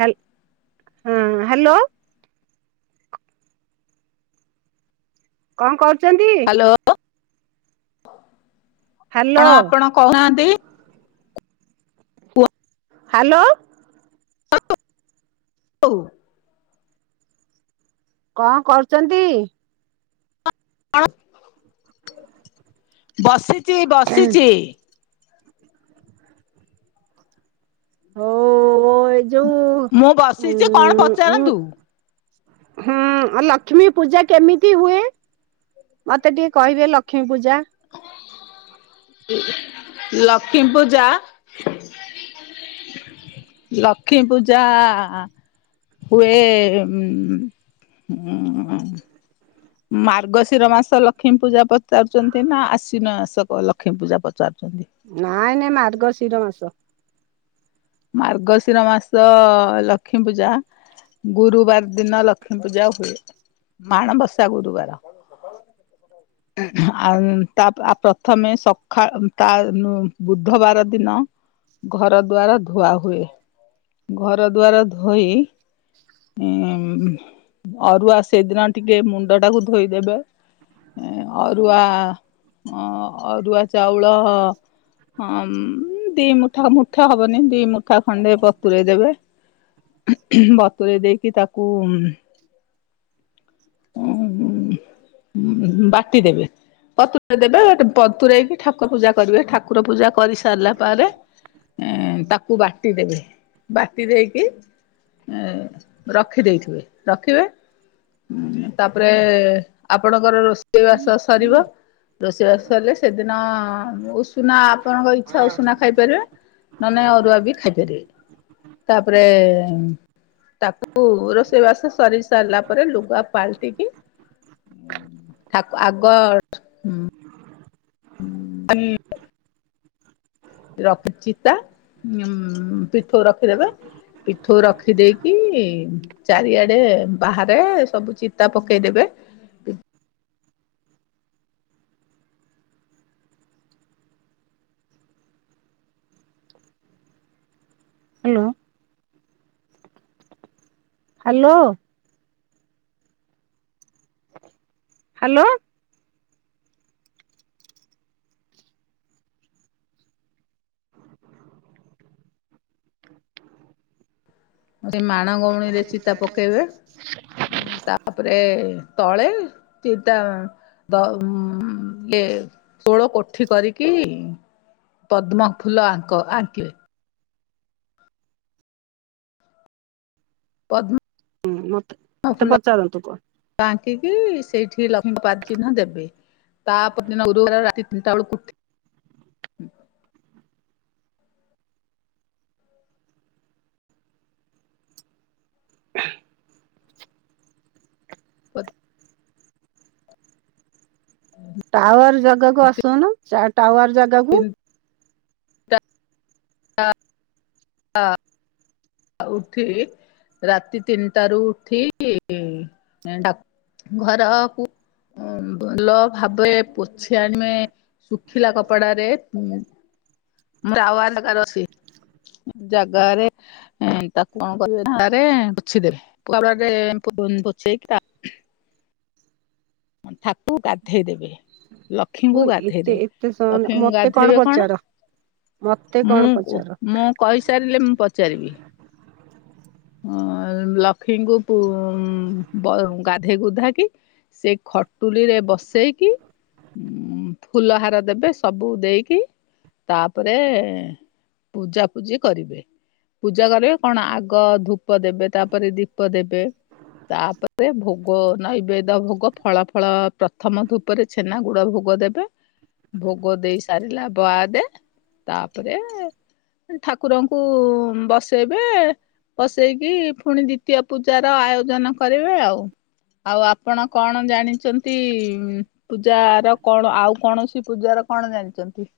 ହାଲ୍ ହଁ ହାଲୋ। କଅଁ କରୁଚନ୍ତି? ହ୍ୟାଲୋ ହ୍ୟାଲୋ କଣ ଆପଣ କୋହୁନାହାନ୍ତି। ହାଲୋ। ହୋଉ। କଅଁ କରୁଛନ୍ତି? କଣ ବସିଚି ବସିଚି। ହୋଉ ଓ ଏଇ ଯୋଉ ମୁଁ ବସିଚି କଣ ଉଁ ପଚାରନ୍ତୁ? ହୁଁ ଆ ଲକ୍ଷ୍ମୀ ପୂଜା କେମିତି ହୁଏ? ମତେ ଟିକେ କହିବେ ଲକ୍ଷ୍ମୀ ପୂଜା ଲକ୍ଷ୍ମୀ ପୂଜା ଲକ୍ଷ୍ମୀ ପୂଜା ହୁଏ ମାର୍ଗଶୀର ମାସ ଲକ୍ଷ୍ମୀ ପୂଜା ପଚାରୁଚନ୍ତି ନା ଆଶ୍ୱିନ ମାସ ଲକ୍ଷ୍ମୀ ପୂଜା ପଚାରୁଚନ୍ତି। ନାଇଁ ନାଇଁ ମାର୍ଗଶୀର ମାସ। ମାର୍ଗଶୀର ମାସ ଲକ୍ଷ୍ମୀ ପୂଜା। ଗୁରୁବାର ଦିନ ଲକ୍ଷ୍ମୀ ପୂଜା ହୁଏ ମାଣବସା ଗୁରୁବାର। [unintelligible] ଆ ଉଁ ତା ଆ ପ୍ରଥମେ ସଖା ତା ଉଁ ଉଁ ବୁଧବାର ଦିନ। ଘର ଦୁଆର ଧୁଆ ହୁଏ ଘର ଦୁଆର ଧୋଇ ଉଁ ହୁଁ ଅରୁଆ ସେଦିନ ଟିକେ ମୁଣ୍ଡଟାକୁ ଧୋଇଦେବେ। ଅରୁଆ ଅ ଅରୁଆ ଚାଉଳ ହଁ ଦିମୁଠା ମୁଠେ ହବନେଇ ଦିମୁଠା ଖଣ୍ଡେ ବତୁରେଇ ଦେବେ। ବତୁରେଇ ଦେଇକି ତାକୁ [inaudible] [inaudible] ହୁଁ ବାଟିଦେବେ। ବତୁରେଇ ଦେବେ ବତୁରେଇଦେଇକି ଠାକୁର ପୂଜା କରିବେ, ଠାକୁର ପୂଜା କରିସାରିଲା ପାରେ। ଓଁ-ଓଁ ତାକୁ ବାଟି ଦେବେ ବାଟି ଦେଇକି। ଓଁ-ଓଁ ରଖିଦେଇଥିବେ ରଖିବେ। ଓଁ -ଓଁ ତାପରେ ଆପଣଙ୍କର ରୋଷେଇବାସ ସରିବ। ରୋଷେଇବାସ ସରିଲେ ସେଦିନ ଉଷୁନା ଆପଣଙ୍କ ଇଚ୍ଛା ଉଷୁନା ଖାଇପାରିବେ। ନନେ ଅରୁଆ ବି ଖାଇପାରିବେ। ତାଆ ପରେ, ତାକୁ ରୋଷେଇବାସ ସରି ସରିଲା ପରେ ଲୁ। ଲୁଗା ପାଲ୍‌ଟିକି ତାକୁ ଆଗ। ଇ ଇ। ଲଷ୍ମୀ ଚିତା ପିଠଉ ରଖିଦେବେ। ପିଠଉ ରଖି ଦେଇେଇକି ଚାରିଆଡେ ବାହାରେ ସବୁ ଚିତା ପକେଇଦେବେ। ଉଦ୍। ହାଲୋ। ହାଲୋଓ। ହାଲୋ। ସେ ମାଣ ଗଉଣୀରେ ଚିତା ପକେଇବେ। ହୁଁ ତାପରେ ତଳେ ଚିତା। ଦ ଉଁ ଉଁ ଇଏ ଷୋଳ କୋଠି କରିକି। ପଦ୍ମ ଫୁଲ ଆଙ୍କ ଆଙ୍କିବେ। ମତେ ପଦ୍ମ ମତେ ଫୁଲ ପଚାରନ୍ତୁ କଣ ଆଙ୍କିକି। ସେଇଠି ଲକ୍ଷ୍ମୀପାଦ ଚିହ୍ନ ଦେବେ ତା ପରଦିନ ଗୁରୁବାର ରାତି ତିନିଟା ବେଳକୁ ଉଠି। [unintelligible] ପତ ଟାୱାର ଜାଗାକୁ ଆସୁନୁ ଟାୱାର ଜାଗାକୁ। ତିନିଟା ହଁ। ଉଠିଲି ରାତି ତିନିଟାରୁ ଉଠିକି ଡା ଘରକୁ ଭଲ ଭାବେ ପୋଛି ଆଣିବେ ଶୁଖିଲା କପଡାରେ ଟାୱାର ଜାଗାରେ ଅଛି ଜାଗାରେ ଏ ତାକୁ କଣ କରିବେ ନା ପଛିଦବେ [unintelligible] ପୋଛେଇକି ତା ଠାକୁ ଗାଧେଇ ଦେବେ। ଲକ୍ଷ୍ମୀଙ୍କୁ ଏତେ ଗାଧେଇଦେ ଏତେ ଲକ୍ଷ୍ମୀଙ୍କୁ ମତେ ଗାଧେଇବେ କଣ? ପଚାର ମତେ କଣ ମୁଁ ପଚାର ମୁଁ କହିସାରିଲେ ମୁଁ ପଚାରିବି। ଅ ଲକ୍ଷ୍ମୀଙ୍କୁ ପୁ ଅ ଗା ଗାଧେଇ ଗୁଧାକି ସେ ଖଟୁଲିରେ ବସେଇକି। ଉ ଫୁଲ ହାର ଦେବେ ସବୁ ଦେଇକି। ତାପରେ ପୂଜା ପୂଜି କରିବେ ପୂଜା କରିବେ। କଣ ଆଗ ଗ ଧୂପ ଦେବେ ତାପରେ ଦୀପ ଦେବେ ତାପରେ ଭୋ ଭୋ ନୈବେଦ୍ୟ ଭୋଗ ଫଳ ଫଳ ପ୍ରଥମ ଧୂପରେ ଛେନା ଗୁଡ ଭୋଗ ଦେବେ। ଭୋଗ ଦେଇ ସାରିଲା ବାଦେ ତାପରେ ଠାକୁରଙ୍କୁ ବସେଇବେ। ବସେଇକି ପୁଣି ଦ୍ଵିତୀୟ ପୂଜାର ଆୟୋଜନ କରିବେ ଆଉ। ଆଉ ଆପଣ କଣ ଜାଣିଛନ୍ତି? ପୂଜାର କଣ ଆଉ କୌଣସି ପୂଜାର। କଣ ଜାଣିଛନ୍ତି?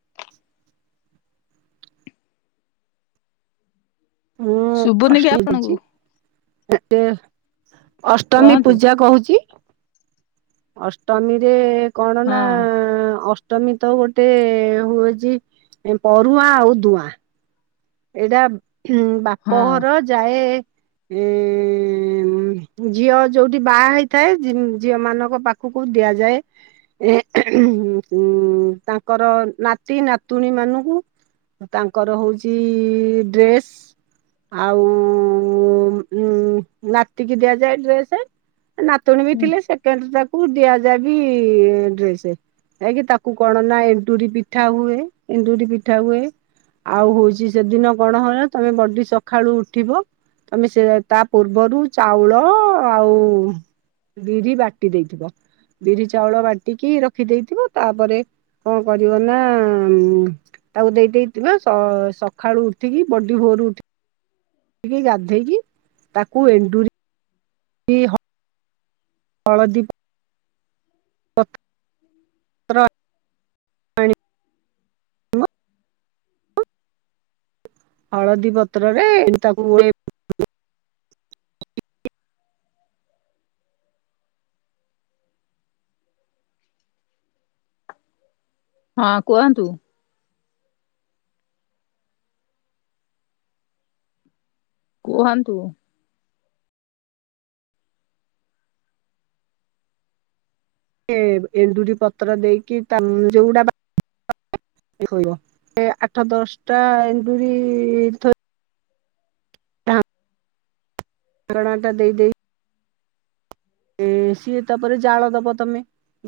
[unintelligible] ମୁଁ ଶୁଭୁନି କି ଆପଣଙ୍କୁ [unintelligible] ଏେ ଅଷ୍ଟମୀ କୁହନ୍ତୁ ପୂଜା କହୁଛି। ଅଷ୍ଟମୀରେ କଣ ନା ହଁ ଅଷ୍ଟ ଅଷ୍ଟମୀ ତ ଗୋଟେ ହୁଏଛି ପରୁହ୍ନା ଉଦୁଆଁ। ଏଇଟା ହଁ ବାପଘର ଯାଏ ଏ ଝିଅ ଯୋଉଠି ବାହା ହେଇଥାଏ ଝିଅ ମାନଙ୍କ ପାଖକୁ ଦିଆଯାଏ। ଏ ଉଁ ତାଙ୍କର ନାତି ନାତୁଣୀ ମାନଙ୍କୁ ତାଙ୍କର ହଉଛି ଉଁ ଡ୍ରେସ୍। ଆଉ ଉ ନାତିକି ଦିଆଯାଏ ଡ୍ରେସ। ନାତୁଣୀ ବି ଥିଲେ ସେକେଣ୍ଡ ତାକୁ ଦିଆଯାଏ ବିି ଡ୍ରେସ। ଆ କି ତାକୁ କଣ ନା ଏଣ୍ଡୁରି ପିଠା ହୁଏ ଏଣ୍ଡୁରି ପିଠା ହୁଏ। ଆଉ ହଉଛି ସେଦିନ କଣ ହଏ ତମେ ବଡି ସକାଳୁ ଉଠିବ। ତମେ ସେ ତା ପୂର୍ବରୁ ଚାଉଳ ଆଉ ବିରି ବାଟି ଦେଇଥିବ। ବିରି ଚାଉଳ ବାଟିକି ରଖିଦେଇଥିବ ତାପରେ କଣ କରିବ ନା ତାକୁ ଦେଇ ଦେଇଥିବା ସ ସ ସଖାଳୁ ଉଠିକି ବଡି ଭୋରୁ ଉଠିକିିକି [inaudible] ଗାଧେଇକି ତାକୁ ଏଣ୍ଡୁରି [unintelligible] ହଳଦୀପ ର ପାଣି ହଳଦୀ ପତ୍ରରେ ତାକୁ ଏ ହଁ କୁହନ୍ତୁ। କୁହନ୍ତୁ। ଏଣ୍ଡୁରି ପତ୍ର ଦେଇକି ତା ଯୋଉଟା କହିବ ଆଠ ଦଶଟା ଏଣ୍ଡୁରି ଥ ଣାଟା ଦେଇ ଦେଇ ଏ ସିଏ ତାପରେ ଜାଳ ଦବ ତମେ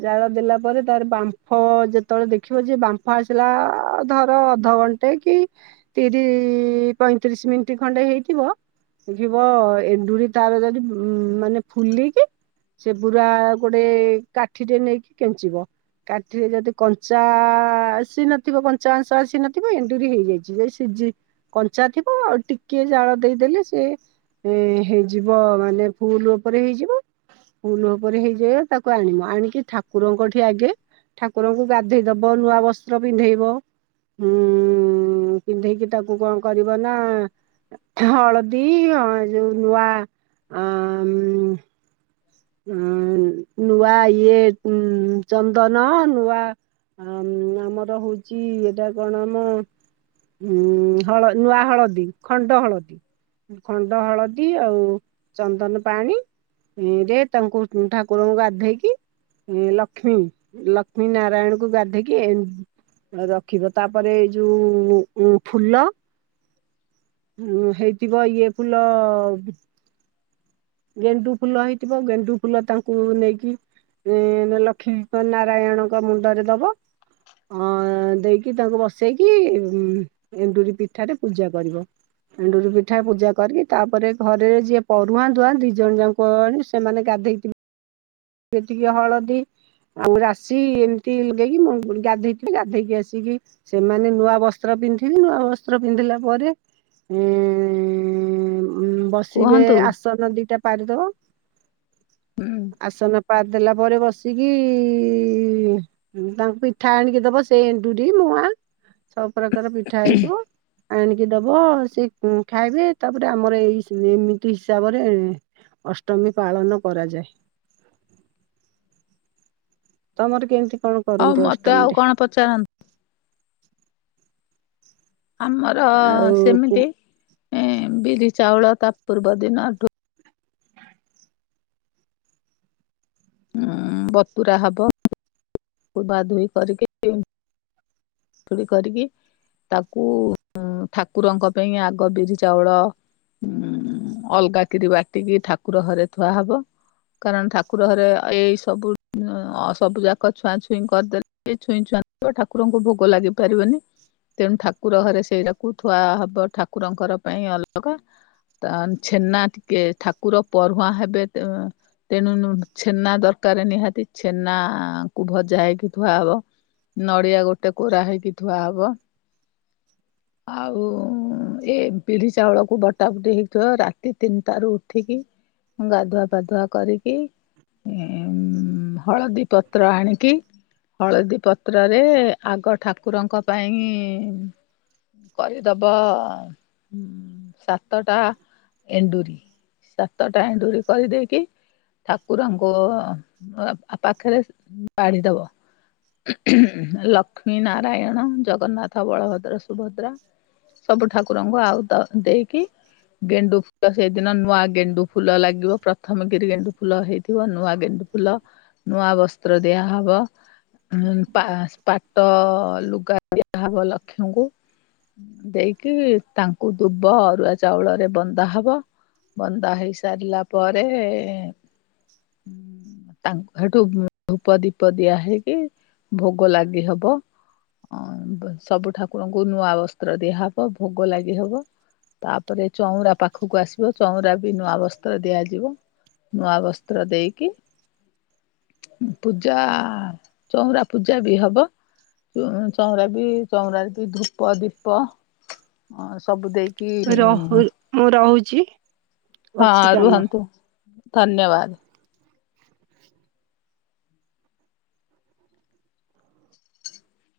ଜାଳ ଦେଲା ପରେ ତାର ବାମ୍ଫ ଯେତେବେଳେ ଦେଖିବ ଯେ ବାମ୍ଫ ଆସିଲା ଧର ଅଧ ଟେ କି ତିରିଶ ପଇଁତିରିଶ ମିନିଟ ଖଣ୍ଡେ ହେଇଥିବ- ଦେଖିବ ଏଣ୍ଡୁରି ତାର ଯଦି ଉ ମାନେ ଫୁଲିକି ସେ ବୁରୁରା ଗୋଟେ କାଠିରେ ନେଇକି କେଞ୍ଚିବ। କାଠିରେ ଯଦି କଞ୍ଚା ଆସିି ନଥିବ କଞ୍ଚା ଅଂଶ ଆସି ନଥିବ ଏଣ୍ଡୁରି ହେଇଯାଇଛି। ଯ ସିଝ କଞ୍ଚା ଥିବ ଆଉ ଟିକେ ଜାଳ ଦେଇଦେଲେ ସେ ଏ ହେଇଯିବ ମାନେ ଫୁଲ ଉପରେ ହେଇଯିବ। ଫୁଲ ଉପରେ ହେଇଯଏ ତାକୁ ଆଣିବ ଆଣିକି ଠାକୁରଙ୍କଠି ଆଗେ ଠାକୁରଙ୍କୁ ଗାଧେଇ ଦବ ନୂଆ ବସ୍ତ୍ର ପିନ୍ଧେଇବ। ହୁଁ ପିନ୍ଧେଇକି ତାକୁ କଣ କରିବ ନା ହଳଦୀ ଅ ଯୋଉ ନୂଆ ଆ ଉଁ ନୂଆ ଇଏ ଚନ୍ଦନ ନୂଆ ଆ ଆମର ହଉଛି ଏଇଟା କଣ ଆମ ହଁ ହଳ ନୂଆ ହଳଦୀ ଖଣ୍ଡ ହଳଦୀ। ଖଣ୍ଡ ହଳଦୀ ଆଉ ଚନ୍ଦନ ପାଣିରେ ତାଙ୍କୁ ଠାକୁରଙ୍କୁ ଗାଧଧେଇକି ଲକ୍ଷ୍ମୀ ଲକ୍ଷ୍ମୀ ନାରାୟଣକୁ ଗାଧେଇକି ରଖିବ ତାପରେ ଏଇ ଯୋଉ ଫୁଲ ହଁ ହେଇଥିବ ଇଏ ଫୁଲ ଗେଣ୍ଡୁ ଫୁଲ ହେଇଥିବ। ଆଉ ଗେଣ୍ଡୁ ଗୁ ଫୁଲ ତାଙ୍କୁ ନେଇକି ଏ ଲକ୍ଷ୍ମୀ ନାରାୟଣଙ୍କ ମୁଣ୍ଡରେ ଦବ। ଅ ଦେଇକି ତାଙ୍କୁ ବସେଇକି ଉ ଏଣ୍ଡୁରି ପିଠାରେ ପୂଜା କରିବ। ଏଣ୍ଡୁରି ପିଠା ପୂଜା କରିକି ତାପରେ ଘରେରେ ଯିଏ ପରରୁହାଁ ଦୁଆ ଦି ଜଣ ଯା କଣି ସେମାନେ ଗାଧେଇଥ ଯେତିକି ହଳଦୀ ଆଉ ରାଶି ଏମିତିଗାଇକି ମୁଁ ଗାଧେଇିବି ଗାଧେଇକି ଆସିକି ସେମାନେ ନୂଆ ବସ୍ତ୍ର। ପିନ୍ଧିବି ନୂଆ ବସ୍ତ୍ର ପିନ୍ଧିଲା ପରେ ଉ ବସିବେ କୁହନ୍ତୁ ଆସନ ଦିଟା ପାରିଦବ। ହୁଁ। ଆସନ ପାରି ଦେଲା ପରେ ବସିକି ତାଙ୍କୁ ପିଠା ଆଣିକି ଦବ ସେଇ ଏଣ୍ଡୁରି ମୁଆଁ ସବୁ ପ୍ରକାର ପିଠା ହେଇଥିବ। ଆଣିକି ଦବ ସେ ଖାଇବେ ତାପରେ ଆମର ଏଇ ଏମିତି ହିସାବରେ ଅଷ୍ଟମୀ ପାଳନ କରାଯାଏ। ତମର କେମିତି କଣ ଆଉ କରନ୍ତି ମତେ ଆଉ ଅଷ୍ଟମୀରେ? କଣ ପଚାରନ୍ତୁ ଆମର ଆଉ ସେମିତି ବିରି ଚାଉଳ ତା ପୂର୍ବ ଦିନ ଢ ବତୁରା ହବ ତାକୁ ଧୁଆ ଧୋଇ କରିକି କରିକି ତାକୁ ଠାକୁରଙ୍କ ପାଇଁ ଆଗ ବିରି ଚାଉଳ ଉ ଅଲଗା କିରି ବାଟିକି ଠାକୁର ଘରେ ଥୁଆ ହବ। କାରଣ ଠାକୁର ଘରେ ଏଇ ସବୁ ସବୁ ଯାକ ଛୁଆଁ ଛୁଇଁ କରିଦେଲେ, ଛୁଇଁ ଛୁଆଁ ଥିବ ଠାକୁରଙ୍କୁ ଭୋଗ ଲାଗି ପାରିବନି। ତେଣୁ ଠାକୁର ଘରେ ସେଇଟାକୁ ଥୁଆ ହବ ଠାକୁରଙ୍କର ପାଇଁ ଅଲଗା। ତ ଛେନା ଟିକେ ଠାକୁର ପରୁହାଁ ହେବେ ତେଣୁ ଛେନା ଦରକାର ନିହାତି, ଛେନା କ ଭଜା ହେଇକି ଥୁଆହବ। ନଡିଆ ଗୋଟେ କୋରା ହେଇକି ଥୁଆ ହବ। ଆଉ ଏ ବିଢି ଚାଉଳକୁ ବଟା ବଟି ହେଇଥିବ, ରାତି ତିନିଟାରୁ ଉଠିକି ଗାଧୁଆ ପାଧୁଆ କରିକି ଉ ହଳଦୀ ପତ୍ର ଆଣିକି ହଳଦୀ ପତ୍ରରେ ଆଗ ଠାକୁରଙ୍କ ପାଇଁ କରିଦବ ସାତଟା ଏଣ୍ଡୁରି। ସାତଟା ଏଣ୍ଡୁରି କରିଦେଇକି ଠାକୁରଙ୍କ ପାଖରେ ବାଢି ଦବ। ଲକ୍ଷ୍ମୀ ନାରାୟଣ, ଜଗନ୍ନାଥ, ବଳଭଦ୍ର, ସୁଭଦ୍ରା। ସବୁ ଠାକୁରଙ୍କୁ ଆଉ ଦେଇକି ଗେଣ୍ଡୁ ଫୁଲ ସେଇଦିନ ନୂଆ ଗେଣ୍ଡୁ ଫୁଲ ଲାଗିବ ପ୍ରଥମ କିିରି ଗେଣ୍ଡୁ ଫୁଲ ହେଇଥିବ ନୂଆ ଗେଣ୍ଡୁ ଫୁଲ ନୂଆ ବସ୍ତ୍ର ଦିଆ ହବ ପା ପା ଟ ଲୁଗା ଦିଆ ହବ ଲକ୍ଷ୍ମୀଙ୍କୁ। ଦେଇକି ତାଙ୍କୁ ଦୁବ ଅରୁଆ ଚାଉଳରେ ବନ୍ଦା ହବ। ବନ୍ଦା ହେଇ ସାରିଲା ପରେ ତାଙ୍କୁ ସେଠୁ ଧୂପ ଦୀପ ଦିଆ ହେଇକି ଭୋଗ ଲାଗି ହବ। ହବ ସବୁ ଠାକୁରଙ୍କୁ ନୂଆ ବସ୍ତ୍ର ଦିଆହବ, ଭୋଗ ଲାଗି ହବ। ତାପରେ ଚଉଁରା ପାଖକୁ ଆସିବ ଚଉଁରା ବି ନୂଆ ବସ୍ତ୍ର ଦିଆଯିବ। ନୂଆ ବସ୍ତ୍ର ଦେଇକି ପୂଜା ଚଉଁରା ପୂଜା ବି ହବ। ଚଉଁରା ବି ଚଉଁରା ବି ଧୂପ ଦୀପ ଅ ସବୁ ଦେଇକି ରହୁଲ ମୁଁ ରହୁଛି। ହଁ ଅଛି କାମ। ରୁହନ୍ତୁ, ଧନ୍ୟବାଦ।